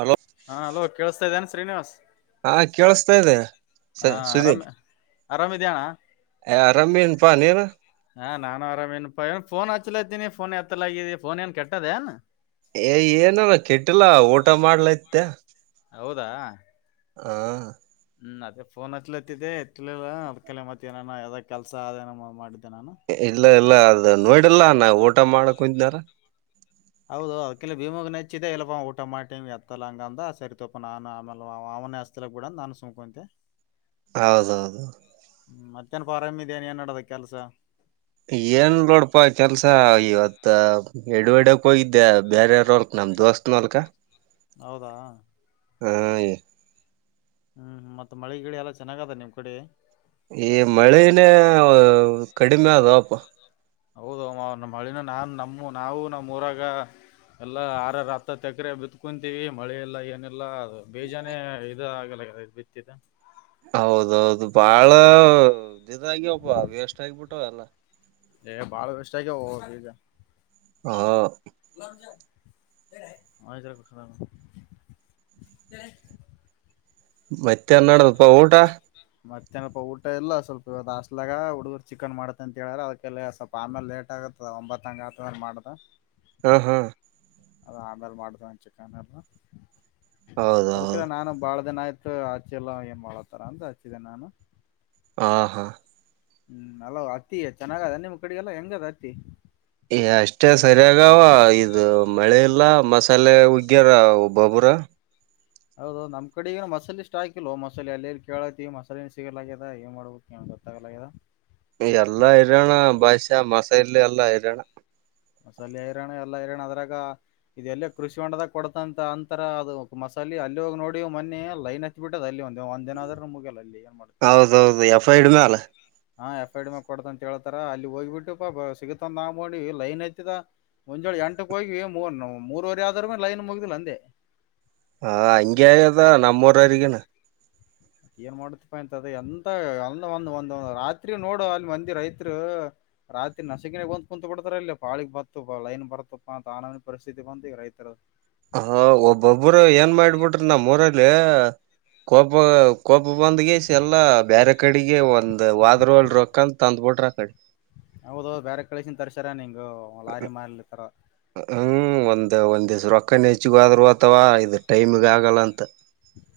Hello ಹಾ hello ಕೇಳಸ್ತಾ ಇದ್ದೇನೆ ಶ್ರೀನಿವಾಸ್. ಹಾ ಕೇಳಸ್ತಾ ಇದೆ ಸ ಸುದೀಪ್. ಅರಾಮಿದಣ್ಣ. ಯ ಆರಾಮ್ ಇನಿ ಪ ನೀನು. ಹಾ ನಾನು ಆರಾಮ ಇನಪ್ಪ ಏನ ಫೋನ್ ಹಚ್ಲಕತಿನಿ ಪೊನ್ ಎತ್ತಲಾಗಿದೀ ಫೋನ್ ಏನ್ ಕೆಟ್ಟದ ಏನ್. ಏ ಏನು ಕೆಟ್ಟಿಲ್ಲ ಊಟ ಮಾಡ್ಲ ಇತ್ತ. ಹೌದಾ. ಹಾ. ಹ್ಮ್ ಅದೇ ಫೋನ್ ಹಚ್ಲತ್ತಿದೆ ಎತ್ತಲಿಲ್ಲ ಅದಕಲೆ ಮತ್ತ ಏನಾನ ಯಾವದ ಕೆಲಸ ಅದೇನ ಮಾಡಿದ್ದೆ ನಾನು. ಇಲ್ಲ ಇಲ್ಲ ಅದು ನೋಡಿಲ್ಲ ನಾನ ಊಟ ಮಾಡಲಕ ಕುಂತನ್ನಲ. ಹೌದು ಅದಕಿಲ ಬಿಮವಗ ಅಚ್ಚಿದೆ ಇ ಲ್ಲಪ ಊಟ ಮಾಡ ಟೀಮಿಗ ಎತ್ತಲ್ಲ ಹಂಗ ಅಂದ ಸರಿತಪ್ಪ ನಾನು ಆಮೇಲಾ ಅವನ ಅಚ್ಚ ಅಚ್ಚಲಕ್ ಬಿಡು ಅಂತ ನಾನು ಸುಮ್ಮ ಕುಂತೆ. ಹೌದೌದು. ಮತ್ತೇನಫಾ ಆರಾಮ್ ಇದೇನ್ ಏನ್ ನಡದ ಕೆಲ್ಸ. ಏನಿಲ್ಲ ನೋಡಪಾ ಕೆಲ್ಸ ಇವತ್ತ. ಎಡಿ ಒಡಕ್ ಹೋಗಿದ್ದೆ ಬೇರಾರ ಹೋಲ್ಕ್ ನಮ್ ದೋಸ್ತನ ಹೋಲ್ಕ. ಹೌದಾ. ಹ್ಮ. ಹ್ಮ್ ಮತ್ತ ಮಳಿಗಿಳಿ ಎಲ್ಲ ಚೆನ್ನಾಗ ಅದ ನಿಮ್ ಕಡಿ. ಈ ಮಳಿನೇ ಕಡಿಮೆ ಆದಪ. ಹೌದೋ ಮಾವ ನಮ್ಮ ಮಳಿನ ನಾನ್ ನಮ್ಮ ನಾವು ನಮ್ಮೂ ಊರಾಗ. ಎಲ್ಲ ಆರರ ಹತ್ತ ಎಕರೆ ಬಿತ್ಕೊಂತೀವಿ ಮಳಿಲ್ಲ ಏನಿಲ್ಲ ಬಿಜಾನೇ ಇದು ಆಗಲಗ್ಯಾವ. ಬಿತ್ತಿದ. ಹೌದೌದು ಬಾಳ ದಿದುಅಗ್ಯವಪ ವೇಷ್ಟ ಆಗಬಿಟ್ಟವ ಎಲ್ಲ. ಏ ಬಾಳ ವೆಸ್ಟ್ ಆಗ್ಯಹೋ ಈಗ. ಹಾ. [unintelligible] ಮತ್ತೆ ಏನಡದಪ್ಪ ಊಟ. ಮತ್ತೆೇನಪ ಊಟ ಎಲ್ಲ ಸ್ವಲ್ಪ ಹಾಸ್ಟ್ಲಾಗ ಹುಡುಗರು ಚಿಕನ್ ಮಾಡತ ಅಂತ ಹೇಳ್ರ ಅದಕ್ಕೆಲ್ಲ ಸ್ಪ- ಆಮೇಲೆ ಲೇಟ್ ಆಗತ್ತದ ಒಂಬತ್ತು ಹಂಗ ಆತ ಮಾಡ್ದ. ಹ ಹ. ಅದ ಆಮೇಲೆ ಮಾಡತ ಚಿಕನ ಎಲ್ಲ ಹೌದೌದು ಅದಕ್ಕೆಲ್ಲ ನಾನು ಬಾಳ ದಿನ ಆಯ್ತ. ಅಚ್ಚಿಲ್ಲ ಏನ್ ಮಾಡತಾರ ಅಂತ ಹಚ್ಚಿದೆೆ ನಾನು. ಹಾ ಹಾ. ಹ್ಮ್ ಹಲೋ ಹತ್ತಿ ಚೆನ್ನಾಗದ ಅದ ನಿಮ್ಮ್ ಕಡೆಗೆಲ್ಲ ಹೆಂಗದ ಹತ್ತಿ. ಅಷ್ಟೇ ಸರಿಯಾಗವ ಇದು ಮಳೆ ಇಲ್ಲ ಮಸಾಲೆ ಉಗ್ಗ್ಯರ ಒಬ್ಬೊಬ್ಬರ. ಹೌದೌದು ನಮ್ಮ ಕಡೆಗಿನ ಮಸಾಲೆ ಇಷ್ಟ ಹಾಕಿಲೋ ಲೊ ಮಸಾಲೆ ಅಲ್ಲಿಲ್ಲಿ ಕೇಳಕತ್ತವಿ ಮಸಾಲೆ ಸಿಗರ್ಲದ ಏನ್ ಮಾಡಬೇಕ. ಏನು ಗೊತ್ತಾಗಲ್ಲಗ್ಯಾದ. ಎಲ್ಲಾ ಹೈರಾಣ ಬಾಯಷ ಮಸಲಿ ಎಲ್ಲಾ ಹೈರಾಣ. ಮಸಾಲೀ ಐರಣ ಎಲ್ಲ ಐರನಾ ಅದರಾಗ. ಇದೆಲ್ಲ ಕೃಷಿ ಒಂಡದಾಗ ಕೊಡತಂತ ಅಂತರ ಅದು ಮಸಾಲೆ ಅಲ್ಲಿ ಹೋಗಿ ನೋಡಿ ಮೊನ್ನೇ ಲೈನ್ ಹ ಅತ್ ಬಿಟ್ಟದ ಅಲ್ಲಿ ಒಂದ ದಿನ ಆದ್ರೂ ಮುಗ್ಯಾಲ ಅಲ್ಲಿ ಏನ್ ಮಾಡ- ಹೌದೌದು ಎಫ್ ಐಡಿ ಮ್ಯಾಲ. ಹಾ ಎಫ ಐ ಡಿ ಮ್ಯಾಲ ಕೊಡತ ಅಂತ ಹೇಳ್ತಾರ ಅಲ್ಲಿ ಹೋಗ್ಬಿಟ್ಟುಪಾ ಸಿಗತಂದನ ಮಾಡವಿ ಲೈನ್ ಅಚ್ಚಿ ಮುಂಜೋಳಿ ಎಂಟಕ್ ಹೋಗ್ವಿ ಮೂರ್ ಮೂರವರೆ ಆದ್ರನು ಲೈನ್ ಮುಗ್ದಿಲ್ಲ ಅಂದೆ. ಹಾ ಹಂಗೆ ಆಗ್ಯದ ನಮ್ಮೂರಗಿನು. ಏನ್ ಮಾಡತಿಪ್ಪ ಇಂತಾದ ಅದ ಎಂತ ಅಂದ ಒಂದ್ ಒಂದ ರಾತ್ರಿ ನೋಡು ಅಲ್ಲಿ ಮಂದಿ ರೈತ್ರು. ರಾತ್ರಿ ನಸಿಕಿನಗಂದ್ ಕುಂತ ಬಿಡ್ತಾರ ಇಲ್ಲ ಪಾಳಗ್ ಬತ್ತ ಲೈನ್ ಬರ್ತಪ್ಪಾ ಅಂತ ಆನಮನಿ ಪರಿಸ್ಥಿತಿ ಬಂದ ಈಗ ರೈತರದ. ಹಾ ಒಬ್ಬೊಬ್ರು ಏನ್ ಮಾಡಬಿಟ್ರ ನಮ್ಮ ಊರಲ್ಲಿ ಕೋ ಕೋಪ ಬಂದ್ಗೆಸಿ ಎಲ್ಲಾ ಬೇರೆ ಕಡೆಗೆ ಒಂದು ವಾದ್ರ ಹೋಗ್ಲಿ ರೊಕ್ಕಂತ ತಂದ್ಬಿಟ್ರ ಆ ಕಡೆಗಿ. ಹೌದು ಬೇರೆ ಕಡೆಯಿಂದ ತರ್ಸ್ಯಾರ ನಿಂಗ ಲಾರಿ ಮಾರ್ಲಿತರ. ಹ್ಮ್ ಒಂದ್ ಒಂದ ದಿವ್ಸ ರೊಕ್ಕನ ಹೆಚ್ಚಗ ಹೋದ್ರ ಹೋತವ ಇದು ಟೈಮಗ ಆಗಲ್ಲ ಅಂತ.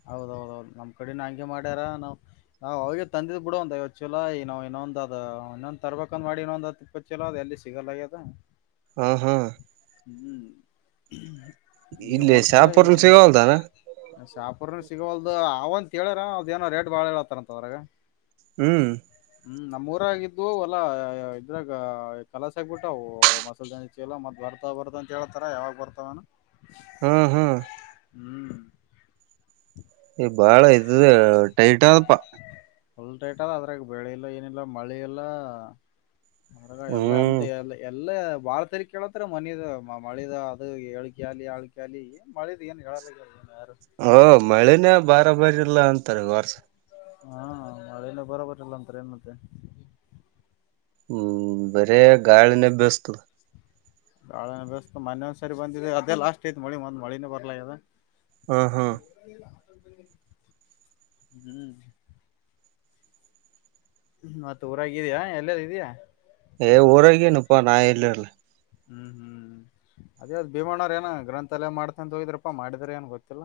ಹೌದೌದೌದು ನಮ್ ಕಡೆನು ಹಂಗೆ ಮಾಡ್ಯಾರ ನಾವು ಹಾ ಅವಗೇ ತಂದಿವ್ ಬಿಡ ಒಂದ ಐವತ್ ಚೀಲ ಈ ನಾವು ಇನ್ನೊಂದ್ ಅ ಇನ್ನೊಂದ ತರ್ಬೇಕಂದ್ ಮಾಡಿವಿ ಇನ್ನೊಂದ್ ಹತ್ ಇಪ್ಪತ್. ಚೀಲಾದ ಎಲ್ಲಿ ಸಿಗಲ್ಲ ಆಗ್ಯದ. ಹಾ ಹಾ ಹ್ಮ್ ಇಲ್ಲಿ ಶಾಪೂರ್ನು ಸಿಗಲಗ್ಯಾಡೆನ್. ಶಾಪುರ್ ಸಿಗವಲ್ದ ಅವ ಅಂತ ಹೇಳರಾ ಅದೇನು ಏನೋ ರೇಟ್ ಬಾಳ ಹೇಳತ್ತಂತದ್ರಾಗ. ಹ್ಮ್ ಹ್ಮ್ ನಮ್ಮ್ ಊರಾಗಿದ್ದವು ಅಲ್ಲಾ ಇದ್ರಾಗ ಕಲಸ ಆಗ್ಬಿಟ್ಟವು ಮಸಾಲಿ. ಚೀಲ ಮತ್ ಬರ್ತ ಬರ್ತ ಅಂತ ಹೇಳ್ತಾರ ಯವಾಗ ಬರ್ತಾವೇನ. ಹ್ಮ್ ಹ್ಮ್ ಹ್ಮ್ ಈ ಬಾಳ ಇದ ಟೈಟ್ ಆದಪ್ಪ. ಫುಲ್ ಟೈಟ್ ಅದ ಅದ್ರಾಗ ಬೆಳೆ ಇಲ್ಲ ಏನಿಲ್ಲ ಮಳೆ ಇಲ್ಲಾ. ಅದ್ರಗ ಎಲ್ಲ ಎಂತ. ಹ್ಮ್ ಎಲ್ಲ ಬಾಳ ತಲ್ಲಿ ಕೇಳತ್ರ ಮನದ ಮಳಿದು ಅದು ಹೇಳಿಕೆ ಆಗ್ಲಿ ಅಳಿಕೆ ಆಗ್ಲಿ. ಮಳಿದು ಏನ್ ಹೇಳಲಗರಾ ಏನ್ ಯಾರು. ಹ ಮಳೆನೇ ಬರ ಬಾರಿ ಇಲ್ಲಾ ಅಂತಾರ ಈ ವರ್ಷ. ಹಾ ಮಳಿನೇ ಬರಬರಿ ಇಲ್ಲ ಅಂತಾರೆ ಏನ್ ಮತ್ತೆ. ಹ್ಮ್ ಬರೇ ಗಾಳಿನೇ ಬಿಸ್ತದ. ಬಾಳೆ ವ್ಯಸ್ತ್ ಮೊನ್ನೆ ಒಂದ್ಸರಿ ಬಂದಿದೆ ಅದೇ ಲಾಸ್ಟ್ ಆಯ್ತ್ ಮತ್ತೆ ಮಳಿನೆ ಮತ್ ಬರಲ್ಲ ಆಗ್ಯದ. ಹಾ ಹಾ ಹ್ಮ್ ಮತ್ತ ಊರಾಗಿದಿಯಾ ಎಲ್ಯರ ಇದೀಯ. ಏ ಊರಗ ಇನಿಪ್ಪ ನಾ ಎಲ್ಲಿ ಇರ್ಲಿ. ಹ್ಮ್ ಹ್ಮ್. ಅದೇ ಭೀಮಣೋವರ ಏನ ಗ್ರಂಥಾಲಯ ಮಾಡ್ತ ಅಂತ ಹೋಗಿದ್ರಪ್ಪಾ ಮಾಡಿದ್ರ ಏನ್ ಗೊತ್ತಿಲ್ಲ.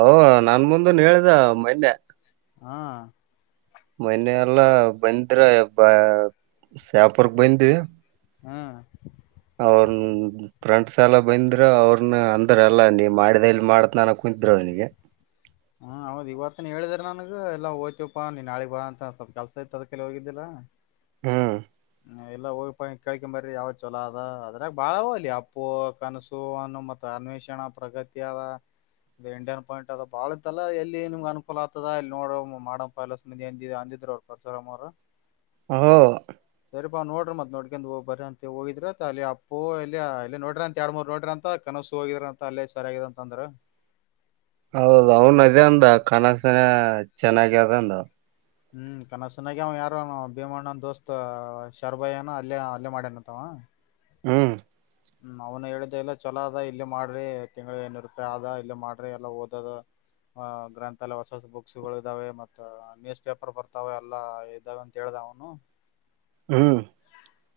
ಓ ನನ್ ಮುಂದ ಹೇಳಿದ ಮೊನ್ನೆ. ಹಾ ಮೊನ್ನೆ ಎಲ್ಲಾ ಬಂದ್ರೆ ಬ ಶಾಪೂರಕ ಬಂದವಿ. ಹಾ ಅವ್ರನು ಫ್ರೆಂಡ್ಸ್ ಸೆಲ್ಲಾ ಬಂಧ್ರು ಅವ್ರನ ಅಂದ್ರ ಎಲ್ಲಾ ನೀ ಮಾಡಿದಲ್ಲಿ ಮಾಡ್ತೀನಿ. ತಾನ ಕುಂತಿದ್ರು ಅವನಿಗೆ. ಹ್ಮ್ ಹೌದ್ ಇವತ್ತ ಹೇಳಿದ್ರ ನನಗೆ ಎಲ್ಲ ಹೋತಿವಾ ನೀನ ನಾಳಿಗೆ ಬಾ ಅಂತ ಸ್ವಲ್ಪ ಕೆಲ್ಸ ಇತ್ತು ಅದಕ್ಕೆ ಹೋಗಿದ್ದಿಲ್ಲಾ. ಹಾ ಹ ಇಲ್ಲ ಹೋಗಿ ಕೇಳ್ಕೊಂಡು ಬರಿ ಯಾವ್ದು ಚಲೋ ಅದ ಅದ್ರಾಗ ಬಾಳ ಅವ ಅಲ್ಲಿ ಅಪ್ಪು ಕನಸು ಅನ್ನೋ ಮತ್. ಅನ್ವೇಷಣ ಪ್ರಗತಿಯಾದ. ಇದು ಇಂಡಿಯನ್ ಪಾಯಿಂಟ್ ಅದ ಬಾಳ ಇತ್ತಲ್ಲ ಅಲ್ಲ ಎಲ್ಲಿ ನಿಮ್ಗೆ ಅನುಕೂಲ ಆಗ್ತದ ಅಲ್ಲಿ ನೋಡ ಮಾಡಂದಿ ಅಂದಿದ್ರರು ಅವರು. [unintelligible] ಹ ಸರಿ ನೋಡ್ರಿ ಮತ್ ನೋಡ್ಕೊಂಡ ಹೋಗಿ ಬರಿ ಅಂತ ಹೋಗಿದ್ರ ಅಲ್ಲಿ ಅಪ್ಪು ಎಲ್ಲಿ ಎಲ್ಲೇ ನೋಡ್ರಿ ಅಂತ ಎರಡ್ ಮೂರ್ ನೋಡ್ರ ಅಂತ. ಕನಸು ಹೋಗಿದ್ರ ಅಂತ ಅಲ್ಲೇ ಸರಿಯಾಗಿದೆ ಅಂತಂದ್ರ. ಹೌದ ಅವ್ನ ಅದೇ ಅಂದ [unintelligible] ಚೆನ್ನಾಗ್ಯ ಅದಂದ. ಹ್ಮ್ ಕನಸನಾಗ್ಯ ಅವ ಯಾರೋ ಭೀಮಣ್ಣನ್ ದೋಸ್ತ ಶರ್ಬಯ್ಯನ ಅಲ್ಲೇ ಅಲ್ಲೇ ಮಾಡ್ಯನಂತವ. ಹ್ಮ್ ಹ್ಮ ಅವ್ನು ಹೇಳಿದ ಎಲ್ಲ ಚಲೋ ಅದ ಇಲ್ಲಿ ಮಾಡ್ರಿ ತಿಂಗಳಿಗ್ ಐನೂರ ರೂಪಾಯಿ ಆದ ಇಲ್ಲಿ ಮಾಡ್ರಿ ಎಲ್ಲಾ ಓದದ ಹಾ ಗ್ರಂಥಾಲಯ ಹೊಸ ಹೊಸ ಬುಕ್ಸ್ಗಳು ಇದ್ದಾವೆ ಮತ್ತ ನ್ಯೂಸ್ ಪೇಪರ್ ಬರ್ತಾವ ಎಲ್ಲಾ ಇದಾವ ಅಂತ ಹೇಳ್ದ ಅವನು. ಹ್ಮ್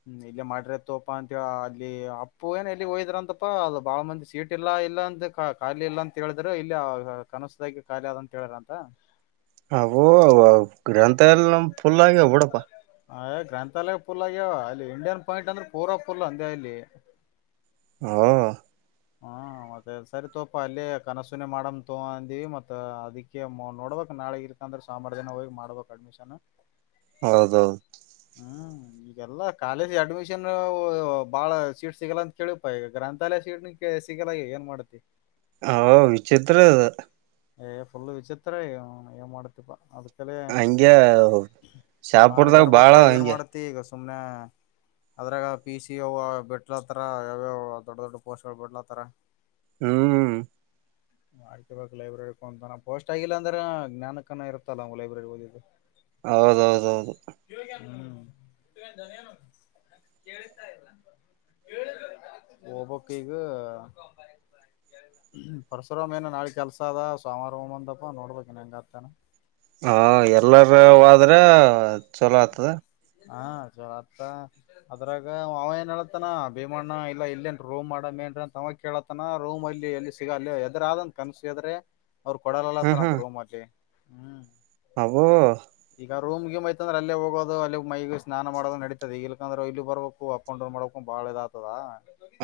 ಹ್ಮ ಇಲ್ಲೇ ಮಾಡ್ರ ಆತೋಪ್ಪಾ ಅಂತ ಅಲ್ಲಿ ಅಪ್ಪು ಏನ ಎಲ್ಲಿ ಹೋಗಿದ್ರ ಅಂತಪ್ಪ ಅದು ಬಾಳ ಮಂದಿ ಸೀಟ್ ಇಲ್ಲಾ ಇಲ್ಲ ಅಂದ ಹಾ ಖಾಲಿ ಇಲ್ಲಾ ಅಂತ ಹೇಳಿದ್ರ ಇಲ್ಲಿ ಕನಸ್ದಾಗ ಖಾಲಿ ಅದಂತ ಹೇಳಿದ್ರ ಅಂತ. ಅವು ಗ್ರಂಥಲಯ ನಮ್ಮ ಫುಲ್ ಆಗ್ಯವ ಬಿಡಪ್ಪ. ಅಯ ಗ್ರಂಥಾಲಯ ಪುಲ್ ಆಗ್ಯಾವ ಅಲ್ಲಿ ಇಂಡಿಯನ್ ಪಾಯಿಂಟ್ ಅಂದ್ರೆ ಪೂರ ಪುಲ್ ಅಂದೇ ಅಲ್ಲಿ. ಹೌದ ಹಾ ಮತ್ತ ಸರಿ ತೋಪ್ಪ ಅಲ್ಲೇ ಕನಸುನೆ ಮಾಡಂತೋ ಅಂದೀವಿ ಮತ್ತ ಅದಕ್ಕೆ ನೋಡ್ಬೇಕ ನಾಳಿಗ ಯಾಕಂದ್ರ ಸೋಮಾರ್ ದಿನಾ ಹೋಗಿ ಮಾಡ್ಬೇಕ ಅಡ್ಮಿಷನ್ ಹೌದೌದ. ಹಂ ಈಗಲ್ಲಾ ಕಾಲೇಜ್ ಅಡ್ಮಿಷನ್ ಬಾಳ ಸೀಟ್ ಸಿಗಲ್ಲ ಅಂತ ಕೇಳಿವ್ಪಾ ಈಗ ಗ್ರಂಥಾಲಯ ಸೀಟ್ನೂ ಸಿಗಲ್ಲ ಈಗ್ ಏನ್ ಮಾಡ್ತಿ? ಅವೂ ವಿಚಿತ್ರ ಅದ ಏ ಫುಲ್ ವಿಚಿತ್ರ ಏನ್ ಮಾಡ್ತಿಪಾ ಅದ. ಹಂಗೆ [unintelligible] ಮಾಡ ಶಾಪುರ್ದಾಗ ಬಾಳ ಬರ್ಬಕ್ಪ್ಪಾ ಏನ್ ಹಂಗೆ ಮಾಡ್ತಿ ಈಗ ಸುಮ್ನೆ ಅದ್ರಾಗ ಪಿ ಸಿ ಯ ಬಿಡ್ಲತ್ತರ್ ಯಾವ್ಯಾವ ದೊಡ್ಡ ದೊಡ್ಡ ಪೋಸ್ಟ್ ಗಳ ಬಿಡ್ಲತ್ತರ್. ಹ್ಮ ಹಚ್ಚ್ಬೇಕ್. ಲೈಬ್ರರಿ ಕುಂತಾನ್ ಪೋಸ್ಟ್ ಆಗಿಲ್ಲ ಅಂದ್ರ ಜ್ಞಾನಕ್ಕರ್ ಇರ್ತಲ್ಲ ಲೈಬ್ರರಿಗ್ಗ್ ಹೋಗಿದ್ದು. ಹೌದೌದೌದು. [unintelligible] ಹೋಬೆಕ್ ಈಗ್ ಪರಶುರಾಮ ಏನ ನಾಳೆ ಕೆಲ್ಸ ಅದ ಸೋಮಾರ ಹೋಗಮ್ ಅಂದಪ್ಪ ನೋಡ್ಬೇಕಿನ್ ಹೆಂಗ ಅಂತಾನ. ಹಾ ಎಲ್ಲರ ಹೋದ್ರ ಚಲೋ ಆಗ್ತದ. ಹಾ ಚಲೋ ಆತದ. ಅದ್ರಾಗ ಅವ ಏನ್ ಹೇಳತ್ತನ ಭೀಮಣ್ಣ ಇಲ್ಲ ಇಲ್ಲೇನ್ ರೂಮ್ ಮಾಡಮೇನ್ರಿ ಅಂತ ಅವಾ ಕೇಳತ್ತ ತನ ರೂಮ್ ಅಲ್ಲಿ ಎಲ್ಲಿ ಸಿಗ ಎದ್ರ ಆದಂತ ಕನಸ ಏದ್ರೆ ಅವ್ರ ಕೊಡಲಲ್ಲತರಂತ ರೂಮ್ ಅಲ್ಲಿ. ಹ್ಮ್ ಅಬ್ಬೋ ಈಗ ರೂಮ್ ಗಿಮ ಐತ ಅಂದ್ರ ಅಲ್ಲೇ ಹೋಗೋದು ಅಲ್ಲೇ ಮೈಗಿ ಸ್ನಾನ ಮಾಡೋದು ನಡಿತದ ಇಲ್ಲಿಕಂದ್ರ ಇಲ್ಲಿ ಬರ್ಬೇಕ ಕೂ ಅಪ್ ಅನ್ ಡೌನ್ ಮಾಡಕು ಬಾಳ ಇದ ಆತದ.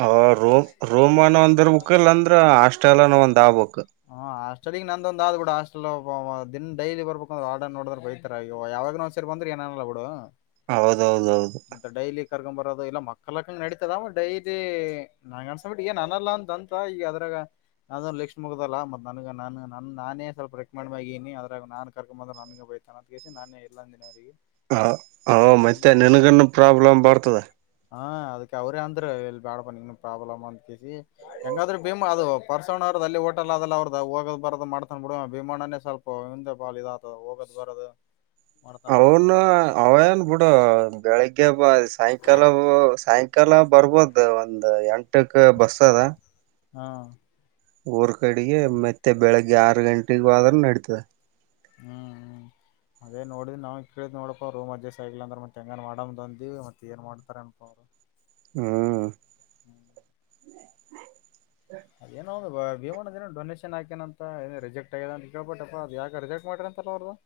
ಅ ರೂಮ್ ರೂಮ್ ನ ಒಂದ್ ಇರ್ಬಕ್ ಇಲ್ಲ ಅಂದ್ರ ಹಾಸ್ಟೆಲ್ ಅನ ಒಂದ್ ಆಬಕ್. ಹ ಹಾಸ್ಟೆಲ್ಗ್ ನಂದೊಂದ ಆದ್ ಬಿಡ ಹಾಸ್ಟಲ್ದಾಗ್ ಒಬ್ಬವ್ ಡೈಲಿ ಬರ್ಬೇಕಂದ್ರ ವಾರ್ಡನ್ ನೋಡಿದ್ರ ಬೈ ಯಾವಾಗ ಒಂದ್ ಸರಿ ಬಂದ್ರ ಏನ್ ಅನಲ್ಲಾ ಬಿಡು ಹೌದೌದೌದು ಮ ಡೈಲಿ ಕರ್ಕಂಬರದು ಇಲ್ಲ ಮಕ್ಕಳಕ್ಕನೂ ನಡಿತದದ ಡೈಲಿ ನಂಗ್ ಅನ್ಸ ಮಟ್ಟಿಗ್ ಈಗ ನಾನಲ್ಲ ಅಂತ ಅಂತ ಈಗ ಅದ್ರಾಗ ಅದೊಂದ ಲಕ್ ಮುಗದಲ್ಲಾ ಮತ್ತ ನನಗ್ ನಾನ ನಾನೇ ಸ್ವಲ್ಪ ರೆಕ್ಮೆಂಡ್ ಮ್ಯಾಲ ಆಗಿನಿ ಅದ್ರಾಗ ನಾನ ಕರ್ಕೊಂಡ್ ಬಂದ್ರ ನಂಗೆ ಅಂದ ಕೇಶಿಂದ ನಾನೇ ಇಲ್ಲ ಅಂದಿನಿ ಅವ್ರಿಗಿ. ಹ ಹ ಮತ್ತೆ ನಿನ್ಗನ್ನ ಪ್ರಾಬ್ಲಮ್ ಬರ್ತದ. ಹಾ ಅದಕ್ಕೆ ಅವ್ರೇ ಅಂದ್ರ ಇಲ್ಲಿ ಬೇಡಪಾ ನಿನಗ ಪ್ರಾಬ್ಲಮ್ ಅಂತಿದಿ. [unintelligible] ಹೆಂಗ ಆದರಾ ಭೀಮಾ ಅದು ಪಾರಸಾ ಅಣ್ಣ ಅವರದ ಅಲ್ಲಿ ಹೋಟಲ್ ಅದ ಅಲ್ಲ ಅವರದ್ದ ಹೋಗೋದ ಬರೋದು ಮಾಡ್ತಾನ್ ಬಿಡ ಭಮಾನೇ ಸ್ವಲ್ಪ. [unintelligible] ಊರಿಂದ ಬಾಲ್ ಇದ ಆತ ಹೋಗೋದು ಬರದ. [unintelligible] [unintelligible] ಅವನು ಅವ ಏನ್ ಬಿಡ ಬೆಳಿಗ್ಗೆ ಒಬ್ಬ ಸಾಯಂಕಾಲ ಹೋಗ ಸಾಯಂ [unintelligible] ಕರೆಲಾಗ ಬರ್ಬೋದ ಒಂದ್ ಎಂಟಕ್ಕ ಬಸ್ ಅದ. [unintelligible] ಹಾ. [unintelligible] ಊರ ಕಡೆಗೆ ಮತ್ತೆ ಬೆಳಗ್ಗೆ ಆರ ಗಂಟೆಗ ಹೋದಾರ ನಡಿತದ. [unintelligible] ಹಾ ಹ. [unintelligible] ಅದೇ ನೋಡಿದ ನಾವ್ ಕೇಳಿದ್ ನೋಡಕೋರೋ ಒಂದ್ ದಿವಸ ಇಲ್ಲ ಅಂದರೆ ಮತ್ತೆ ಹೆಂಗನ್ ಮಾಡೋದೋ ಅಂದಿವ ಮತ್ತ ಏನ್ ಮಾಡ್ತಾರ ಅಂತ ಅವರ. [unintelligible] ಹ. [unintelligible] ಎನೋ ಒಂದ ಬ ಭೀಮ್ನಗ ಏನೋ ಡೊನೇಶನ್ ಹಾಕ್ಯಾನ ಅಂತ ಏನ್ ರಿಜಕ್ಟ್ ಆಗ್ಯದ ಅಂತೇಳ್ಬಿಟ್ಟಪ್ಪ ಅದ ಯಾಕ ಅರ್ಜೆಂಟ್ ಮಾಡಿದರ ಅಂತಲ್ಲ ಅವರು. [unintelligible]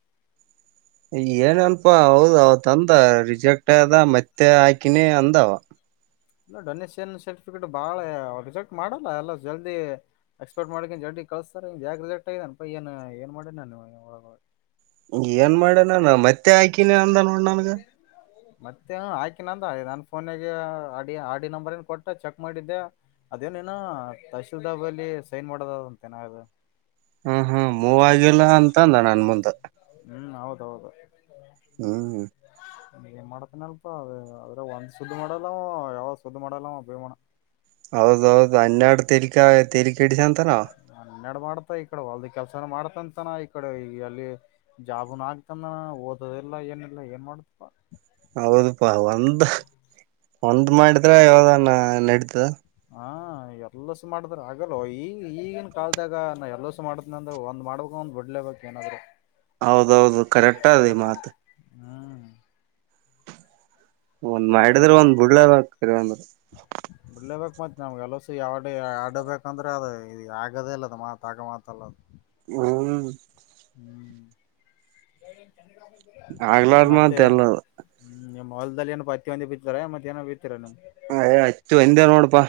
ಏನ್ ಏನ್ ಪಾ ಹೌದ ಅವತ್ತ ಅಂದ ರಿಜೆಕ್ಟ್ ಆದ ಮತ್ತೆ ಹಾಕಿನಿ ಅಂದವ. [unintelligible] ಅ ಡೊನೇಷನ್ ಸರ್ಟಿಫಿಕೇಟ್ ಬಾಳ ರೆಜೆಕ್ಟ್ ಮಾಡಲ್ಲ ಎಲ್ಲ ಜಲ್ದಿ. [unintelligible] ಎಕ್ಸ್ಪರ್ಟ್ ಮಾಡಕ್ಕಿಂತ ಜಲ್ದಿ ಕಳಿಸ್ತಾರ ಇವರ ಯಾಕ ರಿಸೆಕ್ಟ್ ಆಗ್ಯಾದ ಏನ್ ಪಾ ಏನ್ ಮಾಡಿನೀ ನಾನ ಇವಾಗ [unintelligible] ಏನ್ ಮಾಡ್ಯಾನ ನಾನ್ ಮತ್ತೆ ಹಾಕಿನಿ ಅಂದ ನೋಡ ನನಗ. [unintelligible] ಮತ್ತೆ ಏನೋ ಹಾಕಿನಂದ ನನ್ನ ಪೋನ್ ನ್ಯಾಗ ಆಡಿ ಆಡಿ ನಂಬರ್ ಏನ್ ಕೊಟ್ಟ ಚೆಕ್ ಮಾಡಿದ್ದೆ. [unintelligible] ಅದೇನೇನು ತಹಶೀಲ್ದಾರ ಬರ್ಲಿ ಸೈನ್ ಮಾಡೋದದ ಅಂತ ನಾಳೆ ಬರೀ. [unintelligible] ಹೂ ಹೂ ಮೂವಗಿಲ್ಲ ಅಂತ ಅಂದ ನನ್ನ ಮುಂದ. [unintelligible] ಹೂ ಹೌದ ಹೌದ. ಹ್ಮ್ [unintelligible] ಏನ್ ಮಾಡತನ ಏನಪ್ಪಾ ಅ ಅದರಾಗ ಒಂದ್ ಸುದ್ದ ಮಾಡಲ್ಲವ ಯಾವಗ ಸುದ್ದ ಮಾಡಲ್ಲವ ಭೀಮಣ್ಣ. [inaudible] [unintelligible] ಹೌದ ಹೌದ ಹನ್ನೆರಡ ತೆಲಕಾ ತೇಲೀಕೆಡಿಸಕೊಂತನ ಅವ. [unintelligible] ಹನ್ಯಾಡ ಮಾಡ್ತ ಈ ಕಡೆ ಹೊಲ್ದಿ ಕೆಲಸನು ಮಾಡ್ತ ಅಂತಾನ ಈ ಕಡೆ ಏಲ್ಲಿ. [inaudible] [unintelligible] ಜಾಬನು ಆಗ್ತಂದ ಅಂದಾನ ಓದೋದಿಲ್ಲ ಏನಿಲ್ಲಾ ಏನ್ ಮಾಡತಿಪ್ಪಾ. [unintelligible] ಹೌದಪಾ ಒಂದ ಒಂದ್ ಮಾಡಿದ್ರೆ ಯಾವದಾನ ನಡೀತದ. [unintelligible] ಹಾ ಎಲ್ಲಸು ಮಾಡಿದ್ರ ಆಗೋಲ್ಲೋ ಈ ಈಗಿನ ಕಾಲದಗ ನಾ ಎಲ್ಲಸು ಮಾಡಸ [unintelligible] ಸಿನಂದರ ಒಂದ್ ಮಾಡಬೇಕ ಒಂದ್ ಬಿಡಿಲೆ ಬೇಕ ಏನಾದ್ರು. [inaudible] [unintelligible] ಹೌದ ಹೌದು ಕರೆಕ್ಟ್ ಅದ ಈ ಮಾತ್. [unintelligible] ಹೂ. [unintelligible] ಒಂದ್ ಮಾಡಿದ್ರೆ ಒಂದ್ ಬುಳ್ಳಲ್ಲೇ ಬೇಕ ಕರೆಂದರು. [unintelligible] [unintelligible] ಬಿಡಲೇ ಬೇಕ ಮತ್ತ ನಮಗ ಅನಸ್ತು ಯಾವ ಡೇ ಆಡಬೇಕಂದ್ರೆ ಅದ ಈ ಆಗದೇ ಇಲ್ಲದ ಮಾತ್ ಆಗ ಮಾತ ಅಲ್ಲದ. [unintelligible] ಹೂ. [unintelligible] ಹೂ ಆಗ್ಲಾರ ಮತ್ತೆ. ಮಾತ್ ಎಲ್ಲ [inaudible] [unintelligible] ಹೂ ನಿಮ್ಮ ಹೊಲದಲ್ಲಿ ಏನೋ ಪತ್ತಿ ಒಂದಿ ಬಿತ್ತರಾ ಏನ್ ಮತ್ತ ಏನರ ಬತ್ತೀರ ಅಲ್ಲ ನೀವ್. [unintelligible] ಏ ಅಚ್ಚು ಹಿಂದೆ ನೋಡಪಾ?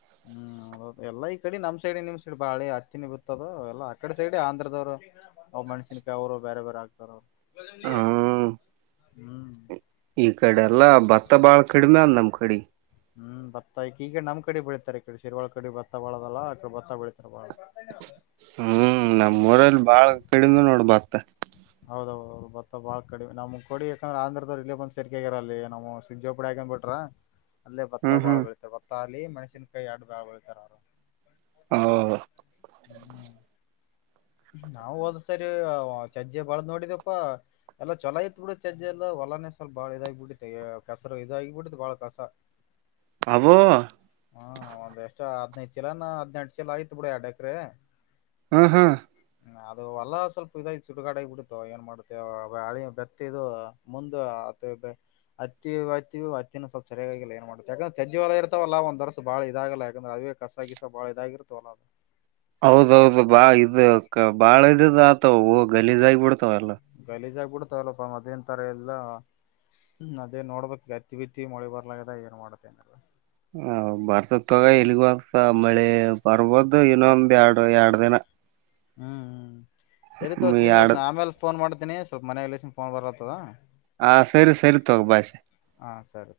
[unintelligible] [unintelligible] ಮತ್ತ ಎಲ್ಲ ಈ ಕಡೆ ನಮ್ಮ ಸೈಡ್ ನಿಮ್ಮ ಸೈಡ್ ಬಾಳಿ ಹಚ್ಚಿನಿ ಬಿತ್ತದ ಎಲ್ಲಾ ಆಕಡೆ ಸೈಡ್ ಆಂಧ್ರದವರು. [unintelligible] ಅವ ಮೆಣಸಿನಕಾಯಿ ಅವರು ಬೇರೆ ಬೇರೆ ಹಾಗ್ತಾರ ಅವರ್. [inaudible] [unintelligible] ಹ್ಮ್ ಹೂ. [unintelligible] ಈ ಕಡೆ ಎಲ್ಲಾ ಭತ್ತ ಬಾಳ ಕಡಿಮೆ ಅಂದ ನಮ್ಮ ಕಡೆಗೆ. [unintelligible] ಹೂ ಭತ್ತ ಈಕೀಗ ನಮ್ಮ ಕಡೆ ಬೆಳೀತಾರೆ ಈಡೆ ಶರ್ವಾಳ ಕಡೆ ಭತ್ತ ಬಾಳ ಅದಲ್ಲಾ ಅತ್ತಾಗ ಭತ್ತ ಬೆಳೀತಾರ ಬಾಳ. [unintelligible] ಹೂ ನಮ್ಮ ಊರಲ್ಲಿ ಬಾಳ ಕಡಮ ನೋಡ ಬತ್ತ. [unintelligible] ಹೌದ ಹೌದು ಭತ್ತ ಬಾಳ ಕಡಿಮೆ ನಮಗ ಕೊಡಿ ಯಾಕಂದ್ರ ಆಂಧ್ರದ್ರ ಇಲ್ಲಿ ಬಂದ ಸೇರಕೇ ಆಗ್ಯಾರ್ ಅಲ್ಲಿ ನಮ್ಮ ಸಿಂಗ ಬಿಡಕಾ ಅಂತ ಬಿಟ್ಟರ. [unintelligible] [unintelligible] ಅಲ್ಲೇ ಭತ್ತಾ ಹ್ಮ್ ಬಾಳ್ ಹ್ಮ್ ಬೆಳಿತಾರ ಭತ್ತಾ ಅಲ್ಲಿ ಮೆಣಸಿನಕಾಯಿ ಎರಡು ಬ್ಯಾಳ್ ಬೆಳಿತಾರ ಅವರು. ಹ ಹುಂ ನಾವು ಹೋದ್ ಸರಿ ಚಜ್ಜೆ ಬೆಳದ್ ನೋಡಿದಪ್ಪಾ ಎಲ್ಲ ಚಲೋಐತ್ ಬಿಡ ಚಜ್ಜಿ ಎಲ್ಲ ಹೊಲನೆಸೆಲಾ ಬಾಳ ಇದಾಗಿ ಬಿಟ್ಟಿತಿ ಕಸರ ಇದಾಗಿ ಬ ಬಿಟ್ಟಿತ್ ಬಾಳ ಕಸ ಅಬ್ಬಬ್ಬಾ ಹ್ಮ ಒಂದ್ ಎಷ್ಟ್ ಹದಿನೈದು ಚೀಲನ ಹದಿನೆಂಟು ಚೀಲ ಆಯ್ತು ಬಿಡ ಅ ಎಡ ಎಕ್ರೆ ಹಾ ಹಾ ಹ ಅದು ಹೊಲ್ಲ ಸ್ವಲ್ಪ ಇದಾಗಿ ಸುಡಗಾಡ ಆಗಿ ಬಿಡತು ಏನ್ ಮಾಡುತ್ತೇಳಿ ಬೆತ್ತ ಇದು ಮುಂದ ಅತ ಇದೆ ಹತ್ತಿ ಅತ್ತಿ ಹತ್ತಿನ ಸ್ವಲ್ಪ ಸರಿಯಾಗಿಲ್ಲ ಏನ್ ಮಾಡತೆ ಯಾಕಂದ್ರೆ ಚಜಿ ಹೋಲಾ ಇರ್ತವಲ್ಲ ಒಂದ್ ವರ್ಷ ಬಾಳ ಇದಾಗಲ್ಲ ಯಾಕಂದ್ರೆ ಅವೇ ಕಸ ಗಿಸಾ ಬಾಳ ಇದಾಗಿರ್ತವ ಅಲ್ಲಾ ಅದು ಹೌದೌದು ಬಾಳ ಇದು ಬಾಳ ಇದುದ ಆಗಿಬಿಡತಾವ ಗಲೀಜ್ ಆಗಿ ಬಿಡ್ತಾವ ಎಲ್ಲಾ ಗಲೀಜಾಗ ಬಿಡ್ತಾವಲಪ್ಪ ಮದ್ನ್ ತರಾ ಎಲ್ಲಾ ಹ್ಮ ಅದೇ ನೋಡ್ಬೇಕು ಎತ್ತಿ ಬಿತ್ತಿ ಮಳಿ ಬರ್ಲದ ಏನ್ ಮಾಡ್ತೇನ್ ಹ ಬರ್ತದ ತಗೋ ಎಲ್ಲಿಗ ಹೋಗ್ತದ ಮಳಿ ಬರ್ಬೋದು ಇನ್ನೊಂದ ಎರಡ ಎರಡ ದಿನಾ ಹ್ಮ್ ಸರಿ ತೋ ಶ್ರೀನಿವಾಸ ಎರಡ್ ನಾ ಆಮೇಲ್ ಫೋನ್ ಮಾಡ್ತಿನಿ ಸ್ವಲ್ಪ ಮನೇಲ್ಲಿ ಫೋನ್ ಬರ್ಲತ್ತದ ಹಾ ಸರಿ ಸರಿ ತಗೋ ಭಾಷಾ ಹಾ ಸರಿ.